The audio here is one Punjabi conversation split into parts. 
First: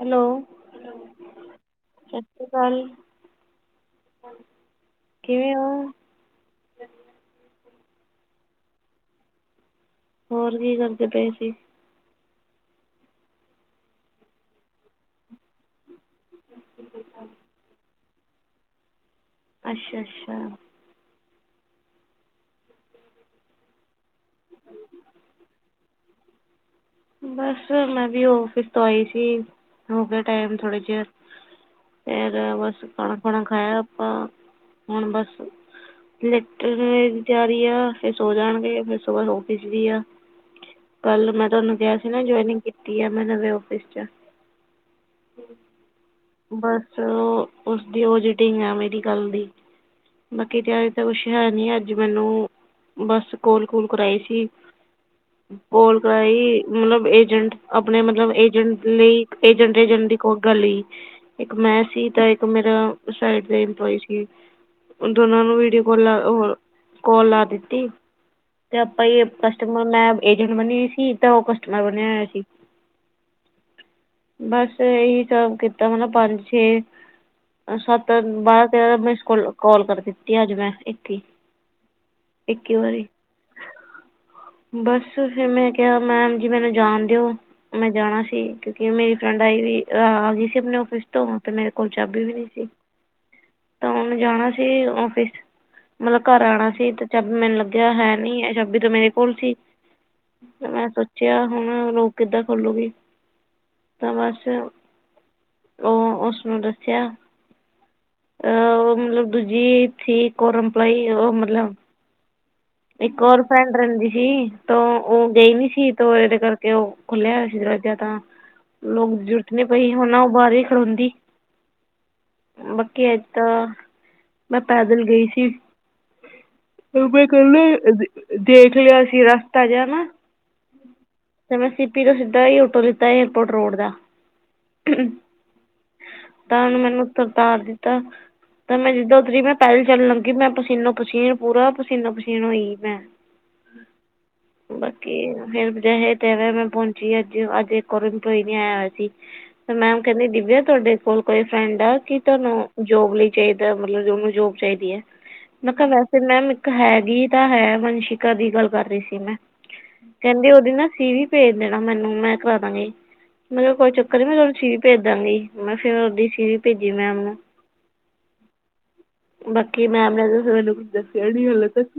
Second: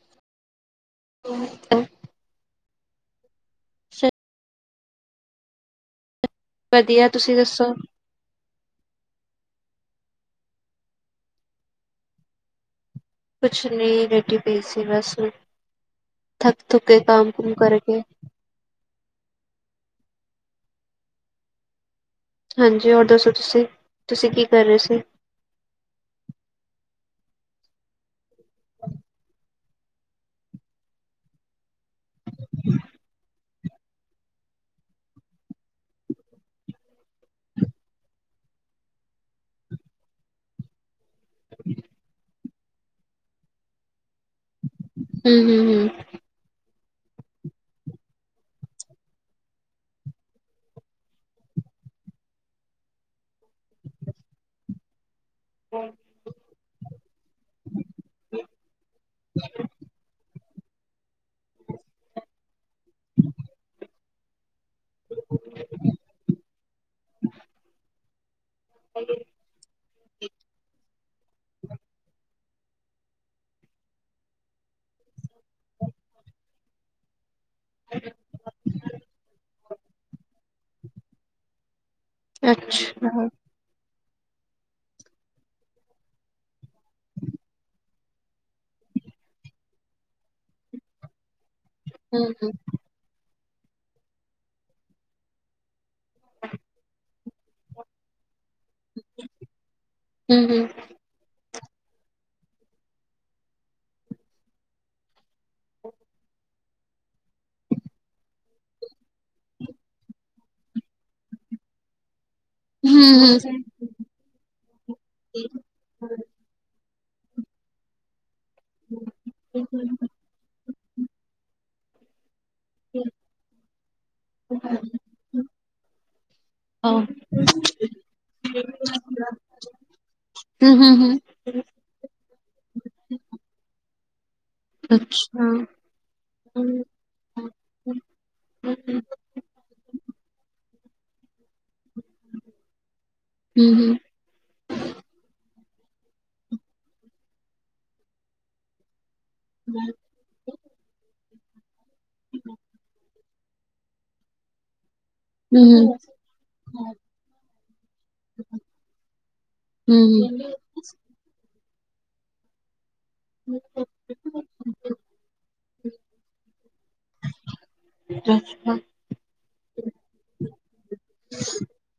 ਹੈਲੋ [inaudible] ਸਤਿ ਸ੍ਰੀ ਅਕਾਲ ਕਿਵੇਂ ਓਂ। ਵਧੀਆ ਤੁਸੀਂ ਦੱਸੋ। ਹੋਰ ਕੀ ਕਰਦੇ ਪਏ ਸੀ। ਕੁਛ ਨਹੀਂ ਡਟੀ ਪਈ ਸੀ ਬਸ ਥੱਕ ਥੁੱਕ ਕੇ ਕੰਮ ਕੁਮ ਕਰਕੇ ਅੱਛਾ-ਅੱਛਾ ਹਾਂਜੀ ਹੋਰ ਦੱਸੋ ਤੁਸੀਂ-ਤੁਸੀਂ ਕੀ ਕਰ ਰਹੇ ਸੀ। ਬਸ ਮੈਂ ਵੀ ਔਫਿਸ ਤੋਂ ਆਈ ਸੀ ਹੋ ਗਿਆ ਟਾਈਮ ਥੋੜੇ ਜਰ ਫਿਰ ਬਸ ਖਾਣਾ ਖੁਣਾ ਖਾਇਆ ਆਪਾਂ ਹੁਣ ਬਸ ਲੈਟਣ ਦੀ ਤਿਆਰੀ ਆ ਫਿਰ ਸੋ ਜਾਣਗੇ ਫਿਰ ਸੁਬਾਹ ਔਫਿਸ ਵੀ ਆ। ਕੱਲ ਮੈਂ ਤੁਹਾਨੂੰ ਕਿਆ ਸੀ ਨਾ ਜਆਇਨਿੰਗ ਕੀਤੀ ਆ ਮੈਂ ਨਵੇਂ ਔਫਿਸ 'ਚ ਹੂੰ-ਹੂੰ-ਹੂੰ ਬਸ ਉਸਦੀ ਉਹਜੀਿਟਿੰਗ ਆ ਮੇਰੀ ਗੱਲ ਦੀ ਬਾਕੀ ਤਿਆਰੀ ਤਾਂ ਕੁਛ ਹੈ ਨੀ ਅੱਜ ਮੈਨੂੰ ਬਸ ਕੋਲ-ਕੋਲ ਕਰਾਈ ਸੀ ਕੋੋਲ ਕਰਾਈ ਮਤਲਬ ਇਹ ਏਜੰਟ ਆਪਣੇ ਮਤਲਬ ਏਜੰਟ ਲਈ ਏਜੰਟ ਏਜੰਟ ਦੀ ਕੋ ਗਲੀ ਇੱਕ ਮੈਂ ਸੀ ਤਾਂ ਇੱਕ ਮੇਰਾ ਸਾਈਡ ਦੇ ਇੰਪਲੋਈ ਸੀ। ਦੋਨਾਂ ਨੂੰ ਵੀਡੀਓ ਕਾੱਲ-ਕਾੱਲ ਲਾ ਦਿੱਤੀ ਤੇ ਆਪਾਂ ਈ ਤੇ ਮੈਂ ਏਜੰਟ ਬਣੀ ਹੋਈ ਸੀ ਤਾਂ ਉਹ ਕਸਟਮਰ ਬਣਿਆ ਹੋਇਆ ਸੀ। ਬੱਸ ਇਹੀ ਸਭ ਕਿ ਤਾਂ ਮਤਲਬ ਪੰਜ ਛੇ ਸਤ ਬਾਰਾਂ ਤੇਰਾਂ ਮਿਸ ਕੋਲਾਂ ਕਾਲ ਕਰ ਦਿੱਤੀ ਅੱਜ ਮੈਂ ਇੱਕ ਇੱਕੀ ਵਾਰੀ ਅੱਛਾ ਹੂੰ ਬਸ ਫਿਰ ਮੈਂ ਕਿਆ ਮੈਮ ਜੀ ਮੈਨੂੰ ਜਾਣ ਦਿਓ। ਮੈਂ ਜਾਣਾ ਸੀ ਕਿਉਂਕਿ ਮੇਰੀ ਫਰੈਂਡ ਆਈ ਵੀ ਅਹ ਆ ਗਈ ਸੀ। ਆਪਣੇ ਔਫਿਸ ਤੋਂ ਤੇ ਮੇਰੇ ਕੋਲ ਚਾਬੀ ਹੂੰ ਵੀ ਹੂੰ ਨਈ ਸੀ ਤਾਂ ਉਹਨੂੰ ਜਾਣਾ ਸੀ ਔਫਿਸ ਮਤਲਬ ਘਰ ਆਣਾ ਸੀ ਤੇ ਚਾਬ ਮੈਨੂੰ ਲੱਗਿਆ ਹੈ ਨ ਚਾਬੀ ਤੇ ਮੇਰੇ ਕੋਲ ਸੀ। ਹੂੰ ਹੂੰ ਤੇ ਮੈਂ ਸੋਚਿਆ ਹੁਣ ਲੋਕ ਕਿੱਦਾਂ ਖੋਲੂਗੀ ਤਾਂ ਬਸ ਓ ਉਸਨੂੰ ਦੱਸਿਆ। ਅਹ ਉਹ ਮਤਲਬ ਦੂਜੀ ਸੀ ਕੋਰਪਲਾਈ ਉਹ ਮਤਲਬ ਹੂੰ ਇੱਕ ਹੋਰ ਹੂੰ ਫਰੈਂਡ ਰੈਂਦੀ ਹੀ ਤ ਉਹ ਗਈ ਨਈ ਸੀ। ਤੇ ਇਹਦੇ ਕਰਕੇ ਉਹ ਖੁੱਲਿਆ ਹੋਇਆ ਸੀ ਇਜਾਂ ਤਾਂ ਲੋਕ ਜ਼ਰੂਰਤ ਨਹੀਂ ਪਈ ਹੁਣ ਬਾਰ ਈ ਖੜੋਂਦੀ। ਬਾਕੀ ਅੱਜ ਤਾਂ ਮੈਂ ਪੈਦਲ ਗਈ ਸੀ। ਹਾਂ ਪਹਲੇ ਦੇਖ ਲਿਆ ਸੀ ਰਸਤਾ ਜਿਹਾ ਨਾ। ਹੂੰ ਹੂੰ ਤੇ ਮੈਂ ਸੀਪੀ ਤੋਂ ਸਿੱਧਾ ਆਟੋ ਲਿੱਤਾਂ ਏਅਰਪੋਰਟ ਰੋਡ ਦਾ ਅੱਛਾ ਤਾਂ ਹੂੰ ਹੂੰ ਉਹਨੂੰ ਮੈਨੂੰ ਉਤਾਰ ਦਿੱਤਾ ਹੂੰ ਤਾਂ ਮੈਂ ਜਿੱਦਾਂ ਉਤਰੀ ਮੈਂ ਪਹਿਲ ਚੱਲਣ ਲੱਗੀ ਮੈਂ ਪਸੀਨੋ ਪਸੀਨ ਪੂਰਾ ਪਸੀਨੋ ਪਸੀਨ ਹੋਈ ਮੈਂ। ਹਮ ਹਮ ਬਾਕੀ ਫੇਰ ਜੀਵੇ ਤੇਵੇਂ ਮੈਂ ਪਹੁੰਚੀ ਅੱਜ ਅੱਜ ਇੱਕ ਹੋਰ ਕੋਈ ਨਹੀ ਆਇਆ ਸੀ। ਫਿਰ ਮੈਮ ਕਹਿੰਦੀ ਦਿਵਿਆ ਤੁਹਾਡੇ ਕੋਲ ਕੋਈ ਫਰੈਂਡ ਆ ਕਿ ਤੁਹਾਨੂੰ ਜੋਬ ਲਈ ਚਾਹੀਦਾ ਮਤਲਬ ਉਹਨੂੰ ਜੋਬ ਚਾਹੀਦੀ ਹੈ ਮੈਂ ਕਿਹਾ ਵੈਸੇ ਮੈਮ ਇੱਕ ਹੈ। ਇਹ ਤਾਂ ਹੈ ਮੰਸ਼ਿਕਾ ਦੀ ਗੱਲ ਕਰ ਰਹੀ ਸੀ ਮੈਂ ਕਹਿੰਦੀ ਵੀ ਨਾ ਸੀ ਵੀ ਭੇਜ ਦੇਣਾ ਮੈਨੂੰ ਮੈਂ ਕਰਾ ਦਾਂਗੀ। ਮਤਲਬ ਕੋਈ ਚੱਕਰ ਨੀ ਮੈਂ ਤੁਹਾਨੂੰ ਛੇ ਭੇਜਦਾਂਗੀ ਮੈਂ ਫੇਰ ਉਹਦੀ ਸੀ ਵੀ ਛੇ ਭੇਜੀ ਮੈਨ ਹੂੰ ਅੱਛਾ। ਬਾਕੀ ਮੈਮ ਨੇ ਤੁਸੀ ਮੈਨੂੰ ਕੁੱਛ ਦੱਸਿਆ ਨੀ ਹਾਲੇ ਤੱਕ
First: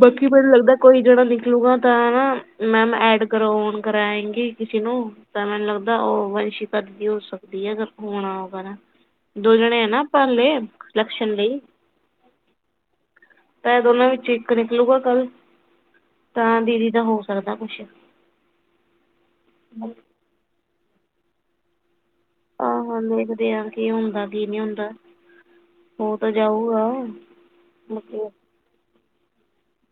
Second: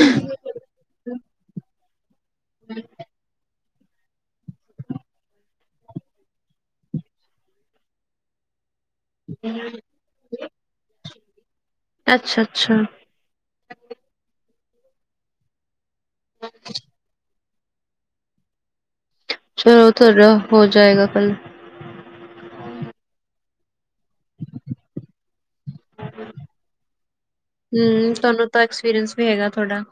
ਬਾਕੀ ਮੈਨੂੰ ਲੱਗਦਾ ਕੋਈ ਜਣਾ ਨਿਕਲੂਗਾ ਤਾਂ ਨਾ ਮੈਮ ਐਡ ਕਰਾਉਣ ਕਰਏਗੇ ਕਿਸੇ ਨੂੰ ਤਾਂ ਮੈਨੂੰ ਲੱਗਦਾ ਉਹ ਵੰਸ਼ਿਕਾ ਵੀ ਹੋ ਸਕਦੀ ਹੈ ਨਾ ਫੋਨ ਆਊਗਾ ਨਾ। ਦੋ ਜਣੇ ਹੈ ਨਾ ਆਪਾ ਹਲੇ ਲਕਸ਼ਣ ਲਈ ਅੱਛਾ, ਅੱਛਾ। ਤਾਂ ਇਹ ਦੋਨਾਂ ਵਿੱਚੋਂ ਇੱਕ ਨਿਕਲੂਗਾ ਕੱਲ ਤਾਂ ਦੀਦੀ ਦਾ ਹੋਰ ਕਰਦਾ ਕੁਛ। ਚਲੋ ਤੁਹਾਡਾ ਹੋ ਜਾਏਗਾ ਕੱਲ। ਹਾਂ ਦੇਖਦੇ ਆ ਕੀ ਹੁੰਦਾ। ਕੀ ਕੀ ਹੁੰਦਾ ਹੋ ਤਾਂ ਜਾਊਗਾ। ਹੂੰ ਤੁਹਾਨੂੰ ਤਾਂ ਐਕਸਪੀਰੀਅੰਸ ਵੀ ਹੈਗਾ ਤੁਹਾਡਾ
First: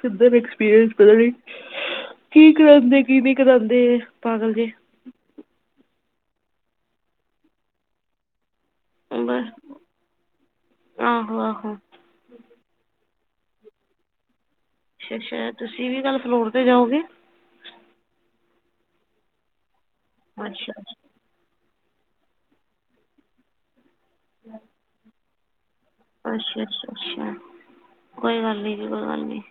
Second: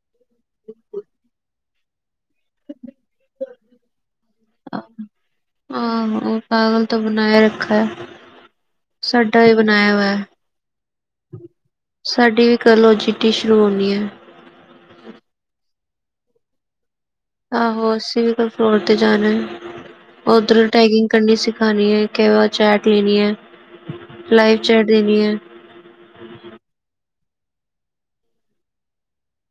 ਕਿੱਦਾਂ ਦਾ ਐਕਸਪੀਰੀਅੰਸ ਪਤਾ ਨੀ। ਕੀ ਕਰਾਂਦੇ ਕੀ ਨਹੀਂ ਕਰਾਉਂਦੇ ਪਾਗਲ ਜੇ ਆਹੋ ਪਾਗਲ ਤੋਂ ਬਣਾਏ ਰੱਖਾ ਹੈ। ਸਾਡਾ ਬਸ ਈ ਬਣਾਇਆ ਹੋਇਆ। ਆਹੋ ਆਹੋ ਸਾਡੀ ਵੀ ਕੱਲ ਛੁੱਟੀ ਸ਼ੁਰੂ ਹੁੰਦੀਆਂ। ਅੱਛਾ, ਅੱਛਾ ਤੁਸੀਂ ਵੀ ਕੱਲ੍ਹ ਫਲੋਰ ਤੇ ਜਾਓਗੇ? ਆਹੋ ਅਸੀਂ ਵੀ ਕੱਲ ਫਲੋਰ ਤੇ ਜਾਣਾ ਹੈ ਉਧਰ ਅੱਛਾ ਟੈਗੀ ਅੱਛਾ ਕਰਨੀ ਸਿਖਾਉਣੀ ਹੈ ਕਿ ਚੈਟ ਲੈਣੀ ਹੈ ਲਾਈਵ ਚੈਟ ਦੇਣੀ ਹੈ। ਅੱਛਾ, ਅੱਛਾ, ਅੱਛਾ ਕੋਈ ਗੱਲ ਨੀ ਜੀ ਕੋਈ ਗੱਲ ਨੀ।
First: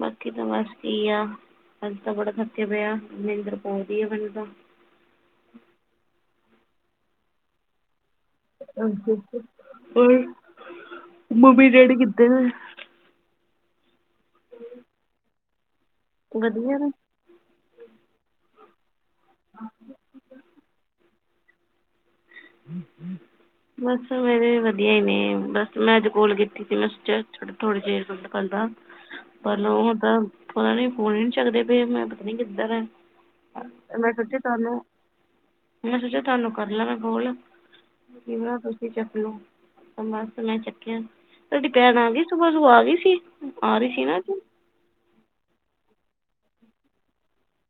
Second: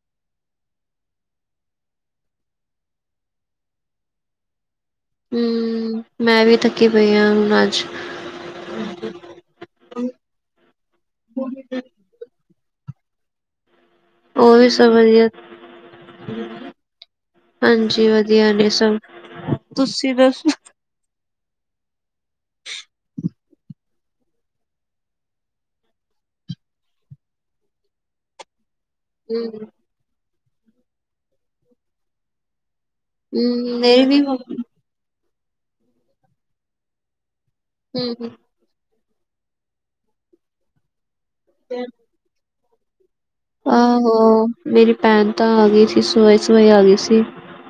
ਬਾਕੀ ਤਾਂ ਬਸ ਕੀ ਆ। ਅਜ ਤਾਂ ਬੜਾ ਥੱਕੇ ਪਏ ਆ ਨਿੰਦਰ ਪਾਂਉਂਦੀ ਆ ਮੈਨੂੰ ਤਾਂ ਹੂੰ, ਮੈਂ ਵੀ ਥੱਕੀ ਪਈ ਹਾਂ ਹੁਣ ਅੱਜ। ਓਕੇ, ਓਕੇ ਹੋਰ ਮੰਮੀ ਡੈਡੀ ਕਿੱਧਰ? ਉਹ ਵੀ ਸਭ ਵਧੀਆ। ਵਧੀਆ ਨੇ ਹਾਂਜੀ ਵਧੀਆ ਨੇ ਸਭ ਤੁਸੀਂ ਦੱਸੋ? ਹਮ ਹਮ ਬਸ ਮੇਰੇ ਵਧੀਆ ਹੀ ਨੇ ਬਸ ਮੈਂ ਅੱਜ ਕੋਲ ਕੀਤੀ ਸੀ ਮੈਂ ਸੋਚਿਆ ਥੋੜੀ ਦੇਰ ਬਾਦ ਕਰਦਾ। ਹਮ ਪਰ ਉਹ ਤਾਂ ਪਤਾ ਨੀ ਫੋਨ ਹੀ ਨੀ ਚੱਕਦੇ ਪਏ ਮੈਂ ਪਤਾ ਨੀ ਕਿੱਧਰ ਹੈ। ਹਮ ਮੇਰੇ ਮੈਂ ਵੀ ਸੋਚਿਆ ਤੁਹਾਨੂੰ ਮੈਂ ਸੋਚਿਆ ਤੁਹਾਨੂੰ ਕਰ ਲਵਾਂ ਮੈਂ ਕੋਲ਼। ਹਮ ਠੀਕ ਹ ਬਰੋ ਮੈਂ ਚੱਕਲ ਬਸ ਮੈਂ ਚੱਕਿਆ ਤੁਹਾਡੀ ਭੈਣ ਆ ਗਈ ਸੁਬਾਹ ਸੁ ਆ ਗਈ ਸੀ? ਆ ਰਹੀ ਸੀ ਆਹੋ ਨਾ ਅੱਜ ਮੇਰੀ ਭੈਣ ਤਾਂ ਆ ਗਈ ਸੀ ਸੁਬਹਾ ਸੁਬਾਹ ਹੀ ਆ ਗਈ ਸੀ।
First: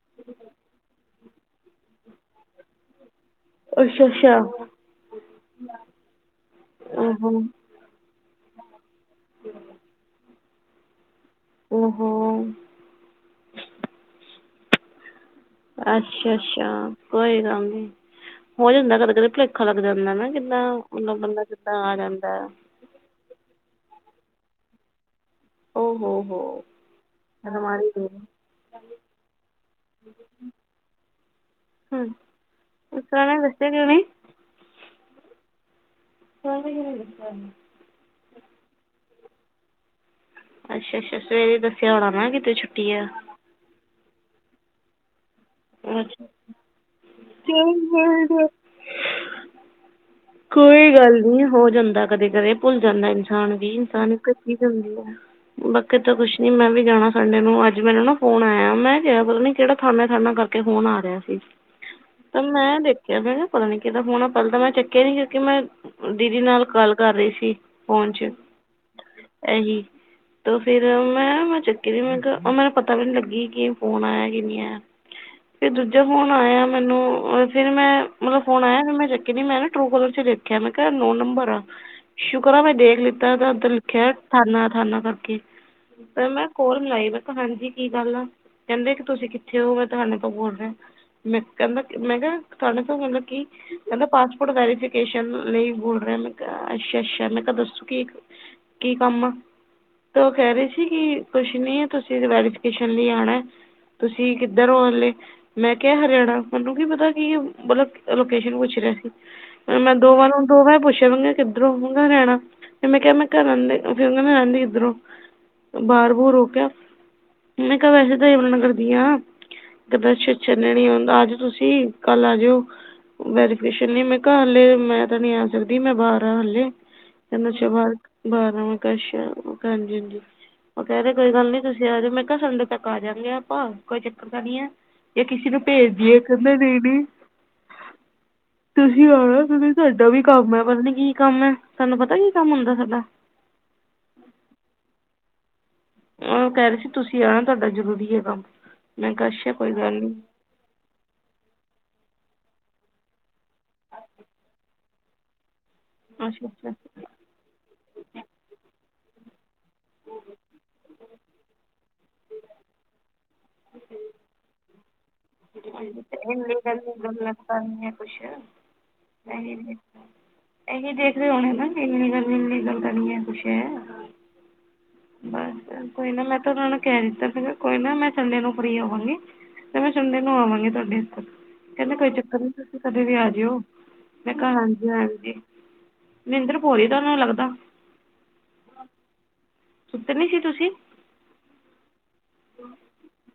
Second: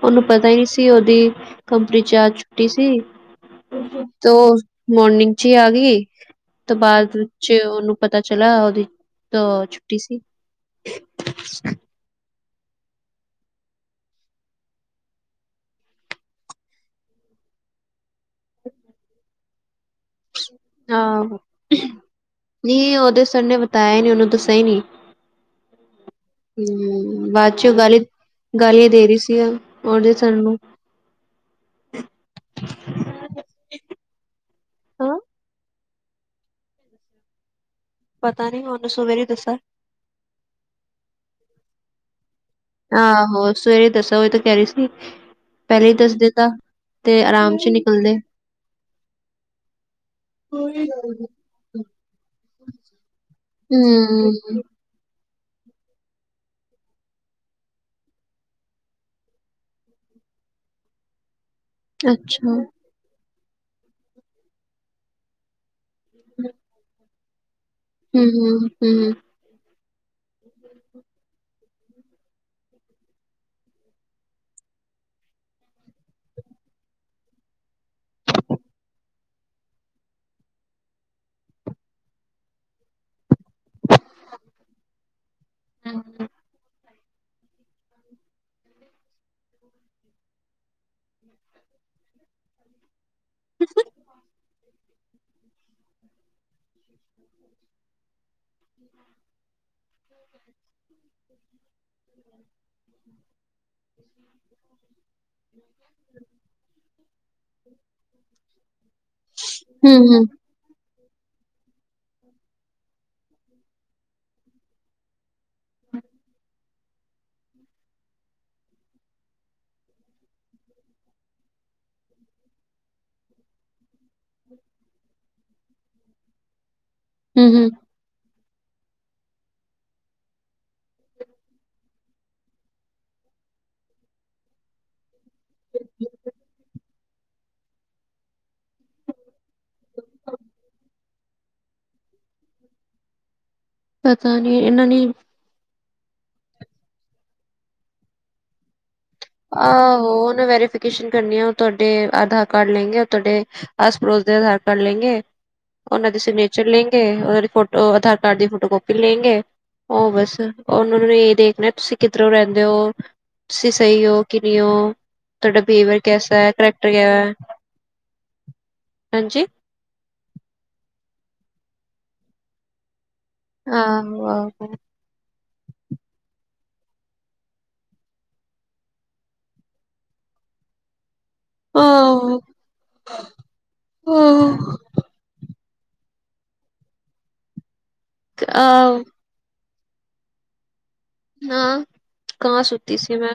ਉਨੂੰ ਪਤਾ ਹੀ ਸੀ ਉਹਦੀ ਕੰਪਨੀ ਚ ਅੱਜ ਛੁੱਟੀ ਸੀ। ਅੱਛਾ ਅੱਛਾ ਤੋ ਮੋਰਨਿੰਗ ਚ ਹੀ ਆ ਗੀ ਤੇ ਬਾਦ ਓਹੋ ਵਿੱਚ ਉਨੂੰ ਪਤਾ ਚਲਾ ਓਦੀ ਤੋਂ ਛੁੱਟੀ ਸੀ। ਓ ਹੋ ਅੱਛਾ-ਅੱਛਾ ਕੋਈ ਗੱਲ ਨੀ ਹੋ ਜਾਂਦਾ ਕਦੇ-ਕਦੇ ਪਲੇਖਾ ਲੱਗ ਜਾਂਦਾ ਨਾ ਕਿੱਦਾਂ ਓਨਾ ਬੰਦਾ ਕਿੱਦਾਂ ਆ ਜਾਂਦਾ ਨੀ ਓਦੇ ਸਰ ਨੇ ਬਤਾਇਆ ਹੀ ਨੀ ਓਨੂੰ ਦੱਸਿਆ ਈ ਨੀ। ਓ ਹੋ ਹੋ ਮੈਂ ਤੇ ਮੱਰ ਹੀ ਗਈ। ਗਾਲੀਆਂ ਦੇ ਰੀ ਸੀ ਓ ਤੇ ਸਾਨੂੰ। ਹਮ ਓ ਸਾਰਾ ਦੱਸੇ ਕਿਉ ਨੀ ਹਾਂ ਬਾਈਨਲੀ ਕਿੰਨੇ ਦੱਸਿਆ? ਪਤਾ ਨੀ ਮੈਂ ਉਨੂੰ ਸਵੇਰੇ ਦੱਸਾਂ। ਅੱਛਾ-ਅੱਛਾ ਸਵੇਰੇ ਦੱਸਿਆ ਹੋਣਾ ਨਾ ਕਿਤੇ ਛੂੱਟ ਆਹੋ ਸਵੇਰੇ ਦੱਸਾਂ ਓ ਤੋਂ ਕਹਿ ਰੀ ਸੀ। ਪਹਿਲੇ ਹੀ ਦੱਸਦੇ ਤ ਤੇ ਆਰਾਮ ਚ ਨਿਕਲਦੇ ਅੱਛਾ ਕੋਈ ਗੱਲ ਹਮ ਨੀ ਹੋ ਜਾਂਦਾ ਕਦੇ-ਕਦੇ ਪੁੱਲ ਜਾਂਦਾ ਇਨਸਾਨ ਵੀ ਇਨਸਾਨ ਇਕੀ ਜਾਂਦੀ ਏ ਬਾਕੀ ਤਾਂ ਕੁਛ ਨੀ ਮੈਂ ਵੀ ਜਾਣਾ ਸੰਡੇ ਨੂੰ ਅੱਜ ਮੈਨੂੰ ਨਾ ਫੋਨ ਆਇਆ ਮੈਂ ਗਿਆ ਪਤਾ ਨੀ ਕਿਹੜਾ ਥਾਨਾ ਥਾਨਾ ਕਰ ਕੇ ਫੋਨ ਆ ਰਿਹਾ ਸੀ ਤਾਂ ਅੱਛਾ ਮੈਂ ਦੇਖ ਕਹਿੰਦੇ ਮੈਂ ਪਤਾ ਨੀ ਕਿਦਾ ਫੋਨ ਆ ਪਲੇ ਤਾਂ ਮੈਂ ਚੱਕਿਆ ਨੀ ਕਿਉਂਕਿ ਮੈਂ ਦੀਦੀ ਨਾਲ ਕਾਲ ਕਰ ਰਹੀ ਸੀ। ਫੋਨ ਚ ਹਮ ਹਮ ਹਮ ਐਹੀ ਤੇ ਫੇਿਰ ਮੈਂ ਮੈਂ ਚੱਕੀ ਮੈਂ ਮੈਨੂੰ ਪਤਾ ਵੀ ਨੀ ਲੱਗੀ ਕਿ ਫੋਨ ਆਇਆ ਕਿ ਨੀ ਆਇਆ। ਫਿਰ ਦੂਜਾ ਫੋਨ ਆਇਆ ਮੈਨੂੰ ਫਿਰ ਮੈਂ ਮਤਲਬ ਫੋਨ ਆਇਆ ਮੈਂ ਚੱਕਿਆ ਨ ਮੈਂ ਨਾ ਟੂ ਕੋਲਰ ਚ ਦੇਖਿਆ ਕਿਆ ਮੈਂ ਕੇਹਾ ਨੋ ਨੰਬਰ ਆ। ਸ਼ੁਕਰ ਆ ਮੈਂ ਦੇਖ ਲਿੱਤਾ ਉੱਧਰ ਲਿਖਿਆ ਠਾਨਾ ਅਠਾਨਾ ਕਰਕੇ ਹਮ ਤੇ ਮੈਂ ਕੋਰ ਮਿਲਾਈ ਮੈਂ ਕਿਹਾ ਹਾਂਜੀ ਕੀ ਗੱਲ ਆ ਕਹਿੰਦੇ ਕਿ ਤੁਸੀਂ ਕਿੱਥੇ ਹੋ ਮੈਂ ਤੁਹਾਨੂੰ ਬੋਲ ਰਿਹਾ ਮੈਂ ਕਹਿੰਦਾ ਮੈਂ ਕਿਹਾ ਤੁਹਾਡੇ ਤੋਂ ਮਤਲਬ ਕੀ ਕਹਿੰਦਾ ਪਾਸਪੋਰਟ ਵੈਰੀਫਿਕੇਸ਼ਨ ਲਈ ਬੋਲ ਰਿਹਾ ਮੈਂ ਕੇਹਾ ਅੱਛਾ-ਅੱਛਾ। ਦੱਸੋ ਕੀ ਕੀ ਕੰਮ ਆ? ਤਾਂ ਉਹ ਕਹਿ ਰਹੇ ਸੀ ਕਿ ਕੁਛ ਨੀ ਤੁਸੀਂ ਵੈਰੀਫਿਕੇਸ਼ਨ ਲਈ ਆਣਾ। ਤੁਸੀਂ ਕਿੱਧਰ ਓ ਐਲੇ? ਮੈਂ ਕਿਹਾ ਹਰਿਆਣਾ ਮਨੂੰ ਕੀ ਪਤਾ ਕੀ ਮਤਲਬ ਲੋਕੇਸ਼ਨ ਪੁੱਛ ਰਿਹਾ ਸੀ ਮੈਂ ਦੋ ਹਮ ਵਾਰ ਓ ਦੋ ਮਾਰ ਪੁੱਛਿਆ ਵਗ ਕਿੱਧਰੋਂ ਵਗਾ ਹਰਿਆਣਾ ਮੈਂ ਕਿਹਾ ਮੈਂ ਘਰ ਫਿਰ ਰਹਿੰਦੀ ਇੱਧਰੋਂ। ਬਾਹਰ-ਬੂਰ ਹੋ ਕਿਆ ਮੈਂ ਕਿਹਾ ਵੈਸੇ ਤਾਂ ਯਮਨਾ ਨਗਰ ਦੀ ਆਂ। ਕਿਦ ਛਛ ਨੀ ਆਂਦਾ ਆਜਓ ਤੁਸੀਂ ਕੱਲ ਆ ਜਾਓ ਵੈਰੀਫਿਕੇ ਨ ਮੈਂ ਹੱਲੇ ਮੈਂ ਤਾਂ ਨੀ ਆ ਸਕਦੀ ਮੈਂ ਬਾਹਰ ਆ ਹੱਲੇ ਕਿੰਹਦਾ ਹਮ ਅੱਛਾ ਹਮ ਬਾਰ ਬਾਰ ਹਾਂ ਮੈਂ ਕੇਹਾ ਅੱਛਾ ਹਾਂਜੀ-ਹਾਂਜੀ। ਉਹ ਕਹਿ ਰੇ ਕੋਈ ਗੱਲ ਨੀ ਤੁਸੀਂ ਆ ਜੋ ਮੈਂ ਕਿਹਾ ਸੰਡੇ ਤੱਕ ਆ ਜਾਂਗੇ ਆਪਾਂ ਕੋਈ ਚੱਕਰ ਤਾਂ ਨੀ ਐ। ਜਾਂ ਕਿਸੇ ਨੂੰ ਭੇਜਦੀਏ ਕਹਿੰਦਾ ਨਈ-ਨਈ ਤੁਸੀਂ ਆਣਾ। ਸਾਡਾ ਵੀ ਕੰਮ ਐ ਪਤਾ ਨੀ ਕੀ ਕੰਮ ਹੈ ਸਾਨੂੰ ਪਤਾ ਕੀ ਕੰਮ ਹੁੰਦਾ ਸਾਡਾ? ਪਤਾ ਨੀ ਏਨਾਂ ਨੇ ਓ ਕਹਿ ਰਹੇ ਸੀ ਤੁਸੀਂ ਆਣਾ ਤੁਹਾਡਾ ਜ਼ਰੂਰੀ ਏ ਕੰਮ। ਮੈਂ ਕਿਹਾ ਅੱਛਾ ਕੋਈ ਗੱਲ ਆਹੋ ਨਹੀਂ ਉਨੇ ਵੈਰੀਫ ਕੇਸ਼ਨ ਕਰਨੀ ਐ ਓ ਤੁਹਾਡੇ ਆਧਾਰ ਕਾਰਡ ਲੈਂਗੇ ਤੁਹਾਡੇ ਆਸ-ਪੜੋਸ ਦੇ ਆਧਾਰ ਕਾਰਡ ਲੇਂਗੇ। ਉਹਨਾਂ ਦੇ ਸਿਗਨੇਚਰ ਅੱਛਾ ਲੇਂਗੇ ਅੱਛਾ ਉਨਾਂ ਦੀ ਫੋਟੋ ਆਧਾਰ ਕਾਰਡ ਦੀ ਫੋਟੋ ਕਪੀ ਲੇਂਗੇ ਉਹ ਬਸ ਉਹਨਾਂ ਨੂੰ ਇਹ ਦੇਖਣਾ, ਤੁਸੀਂ ਕਿੱਧਰੋਂ ਰਹਿੰਦੇ ਹੋ ਤੁਸੀਂ ਸਹੀ ਹੋ? ਕਿਹਦੀ ਓ? ਇ ਗ ਹੈ ਗੱਲਨੀਆਂ ਖੁਸ਼ ਹਾਂਜੀ [unintelligible] ਇਹੀ ਦੇਖਦੇ ਹੋਣੇ ਨਾ ਕਿ ਇੰਨੀ ਲਮੀ ਗੱਲ ਕਰਨੀ ਹੈ ਖੁਸ਼ ਆਹੋ-ਆਹੋ ਬਸ ਕੋਈ ਨਾ ਮੈਂ ਤਾਂ ਉਹਨਾਂ ਨੂੰ ਕਹਿ ਰਹਿ ਸੀਗਾ ਕੋਈ ਨਾ ਮੈਂ ਸੰਡੇ ਨੂੰ ਫ੍ਰੀ ਹੋਵਾਂਗੀ। ਤੇ ਮੈਂ ਵੀ ਸੰਡੇ ਨੂੰ ਆਵਾਂਗੀ ਤੁਹਾਡੇ ਓਥੇ। ਕਹਿੰਦੇ ਕੋਈ ਆਹੋ ਦਿਕਤ ਨੀ ਤੁਸੀਂ ਕਦੇ ਵੀ ਆਜਿਓ ਮੈਂ ਘਰ ਆ ਆਹੋ ਹਾਂਜੀ, ਮਹਿੰਦਰ ਪੋਰੀ ਤੁਹਾਨੂੰ ਲੱਗਦਾ। ਆਹ ਸੁਤੇ ਨੀ ਸੀ ਤੁਸੀਂ? ਨਾ ਕਾਂ ਸੁੱਤੀ ਸੀ ਮੈਂ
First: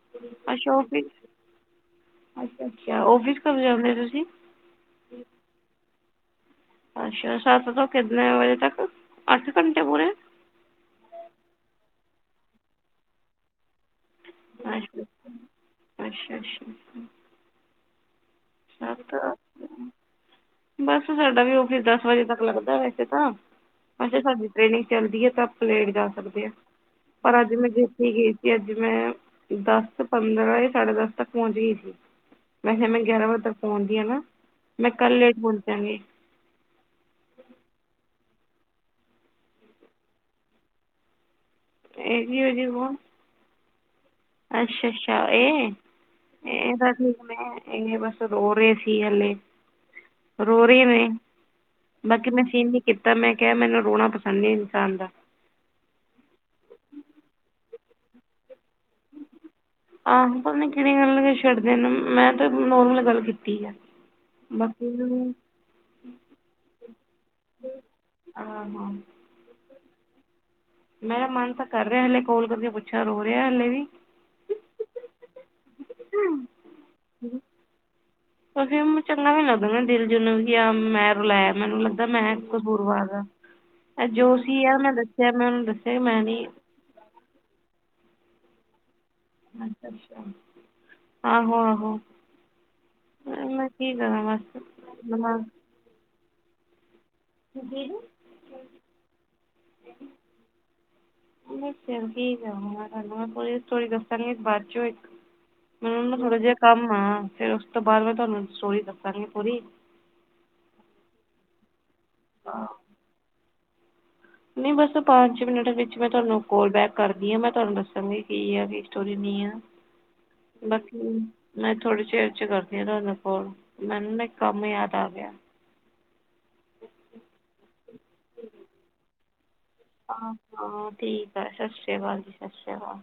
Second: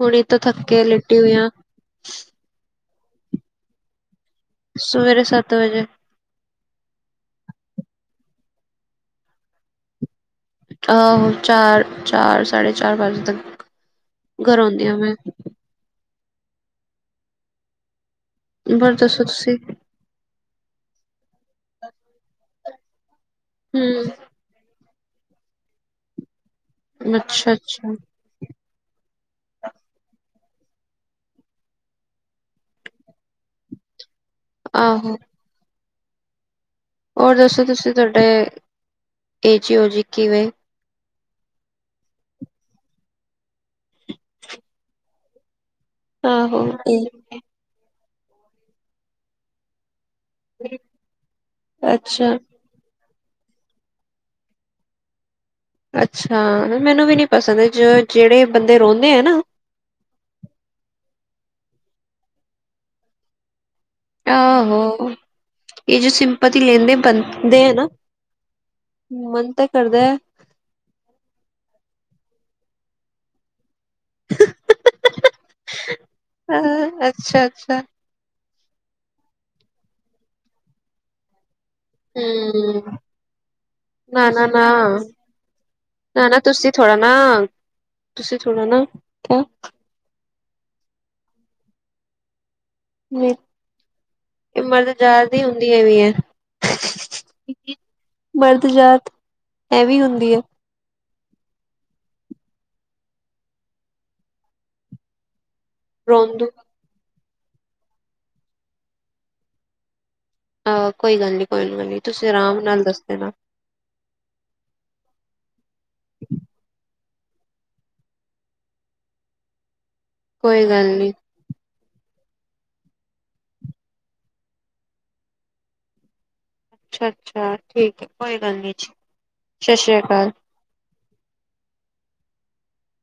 ਹੁਣੀ ਤਾਂ ਥੱਕੇ ਲੇਟੀ ਹੋਈਆ। ਅੱਛਾ-ਅੱਛਾ, ਆਫ਼ਿਸ ਕਦੋਂ ਜਾਂਦੇ ਹੋ ਤੁਸੀਂ? ਸਵੇਰੇ ਸੱਤ ਵਜੇ। ਅੱਛਾ, ਸੱਤ ਤੋਂ ਕਿਨੇ ਵਜੇ ਤੱਕ, ਅੱਠ ਘੰਟੇ ਪੂਰੇ? ਆਹੋ, ਚਾਰ-ਚਾਰ ਸਾਢੇ ਚਾਰ ਵਜੇ ਤੱਕ ਘਰ ਆਉਂਦੀ ਆ ਮੈਂ। ਅੱਛਾ-ਅੱਛਾ। ਹੋਰ ਸੱਤ ਦੱਸੋ ਤੁਸੀਂ? ਬਸ ਸਾਡਾ ਵੀ ਆਫਿਸ ਦਸ ਵਜੇ ਤੱਕ ਲੱਗਦਾ ਵੈਸੇ ਤਾਂ, ਵੈਸੇ ਹਮ ਸਾਡੀ ਟ੍ਰੇਨਿੰਗ ਚੱਲਦੀ ਹੈ ਤਾਂ ਆਪਾਂ ਲੇਟ ਜਾ ਸਕਦੇ ਹਾਂ, ਪਰ ਅੱਛਾ ਅੱਜ ਮੈਂ ਅੱਛਾ ਜਲਦੀ ਗਈ। ਕਿ ਅੱਜ ਮੈਂ ਦਸ ਪੰਦਰਾਂ ਜਾਂ ਸਾਢੇ ਦਸ ਤੱਕ ਪਹੁੰਚ ਗਈ ਸੀ। ਵੈਸੇ ਮੈਂ ਗਿਆਰਾਂ ਵਜੇ ਤੱਕ ਪਹੁੰਚਦੀ ਆ ਨਾ ਮੈਂ ਆਹੋ ਕੱਲ ਲੇਟ ਪਹੁੰਚਾਗੀ। ਹੋਰ ਦੱਸੋ ਤੁਸੀਂ ਤੁਹਾਡੇ ਏ ਜਓ ਜੀ ਕਿਵੇਂ? ਇਜੀ ਓ ਜੀ ਕੋਣ? ਅੱਛਾ-ਅੱਛਾ, ਇਹ ਆਹੋ ਇਹ ਤਾਂ ਠੀਕ ਨੇ। ਐ ਬਸ ਰੋਰੇ ਸੀ ਹਲੇ। ਰੋ ਰਹੇ ਨੇ, ਬਾਕੀ ਅੱਛਾ ਮੈਂ ਸੀਨ ਨੀ ਕੀਤਾ, ਮੈਂ ਕਿਹਾ ਮੈਨੂੰ ਰੋਣਾ ਪਸੰਦ ਨਹੀਂ ਇਨਸਾਨ ਦਾ। ਅੱਛਾ ਮੈਨੂੰ ਵੀ ਨੀ ਪਸੰਦ ਜਿਹੜੇ ਬੰਦੇ ਰੋਂਦੇ ਆ ਨਾ ਆਹੋ, ਪਤਾ ਨਹੀਂ ਕਿਹੜੀਆਂ ਗੱਲ ਛਿਡਦੇ ਨੇ ਮੈਂ ਤੇ ਨੋਰਮਲ ਗੱਲ ਕੀਤੀ ਆ। ਆਹੋ, ਬਾਕੀ ਇਹਨਾਂ ਨੇ ਇਹ ਜੋ ਸਿੰਪਤੀ ਲੈਂਦੇ ਬਣਦੇ ਹੈ ਨਾ। ਹਾਂ ਮਨ ਤੇ ਕਰਦਾ ਮੇਰਾ ਮਨ ਤਾਂ ਕਰ ਰਿਹਾ ਹਲੇ ਕਾੱਲ ਕਰਕੇ ਪੁੱਛਾ ਰੋ ਰਿਹਾ ਹਲੇ ਵੀ। ਹਾ ਹ, ਅੱਛਾ-ਅੱਛਾ। ਉਹ ਫਿਰ ਚੰਗਾ ਨੀ ਲਗਦਾ ਮੈਂ ਦਿਲ ਜੇ ਵੀ ਆ ਮੈਂ ਰੁਲਾਇਆ ਓਹਨਾ ਨੂੰ। ਮੈਂ ਹਮ ਕਸੂਰਵਾਰ ਆ ਨਾ ਨਾ ਜੋਸੀ ਨਾ ਆ ਉਹਨੇ ਦੱਸਿਆ ਮੈਂ ਉਹਨੂੰ ਦੱਸਿਆ ਮੈਂ ਨਾ ਨਾ ਨੀ ਤੁਸੀਂ ਥੋੜਾ ਨਾ ਤੁਸੀਂ ਥੋੜਾ ਨਾ ਅ ਆਹੋ-ਆਹੋ। ਮੈਂ ਕੀ ਕਰਾਂ ਬਸ? ਮਰਦ ਜਾਤ ਦੀ ਹੁੰਦੀ ਮਰਦ ਜਾਤ ਇਹ ਵੀ ਹੁੰਦੀ ਹੈ। ਹ [unintelligible] ਚੱਲ ਕੀ ਕਰਾ ਮੈ ਪੂਰੀ ਸਟੋਰੀ ਦੱਸਾਂਗੀ ਬਾਅਦ ਚੋਂ ਇੱਕ ਮੈਨੁ ਨਾ ਥੋੜਾ ਰੋਂਦੂ ਜਿਹਾ ਕੰਮ ਆ ਫੇਰ ਉਸ ਤੋਂ ਬਾਅਦ ਮੈਂ ਤੁਹਾਨੂੰ ਸਟੋਰੀ ਦੱਸਾਂਗੀ ਪੂਰੀ। ਆਹੋ ਕੋਈ ਗੱਲ ਨਹੀਂ-ਕੋਈ ਗੱਲ ਨਹੀਂ, ਤੁਸੀਂ ਆਰਾਮ ਨਾਲ ਦੱਸ ਦੇਨਾ। ਨਹੀਂ ਬਸ ਪੰਜ ਮਿੰਟ ਵਿੱਚ ਮੈਂ ਤੁਹਾਨੂੰ ਕਾੱਲ ਬੈਕ ਕਰਦੀ ਹਾਂ ਮੈਂ ਤੁਹਾਨੂੰ ਦੱਸਾਂਗੀ ਕੀ ਆ ਕੀ ਸਟੋਰੀ ਨਹੀਂ ਆ। ਕੋਈ ਗੱਲ ਨੀ ਬਾਕੀ ਮੈਂ ਥੋੜੇ ਚਿਰ ਚ ਕਰਦੀ ਹਾ ਤੁਹਾਨੋ ਕੋਲ ਮੈਨੂੰ ਨਾ ਇਕ ਕੰਮ ਯਾਦ ਆ ਗਿਆ ਅੱਛਾ ਅੱਛਾ ਠੀਕ ਹੈ ਕੋਈ ਗੱਲ ਨੀ ਜੀ ਸਤਿ ਸ੍ਰੀ ਅਕਾਲ ਹਾਂ ਹਾਂ ਠੀਕ ਆ ਸਤਿ ਸ਼੍ਰੀ ਅਕਾਲ ਜੀ ਸਤਿ ਸ਼੍ਰੀ ਅਕਾਲ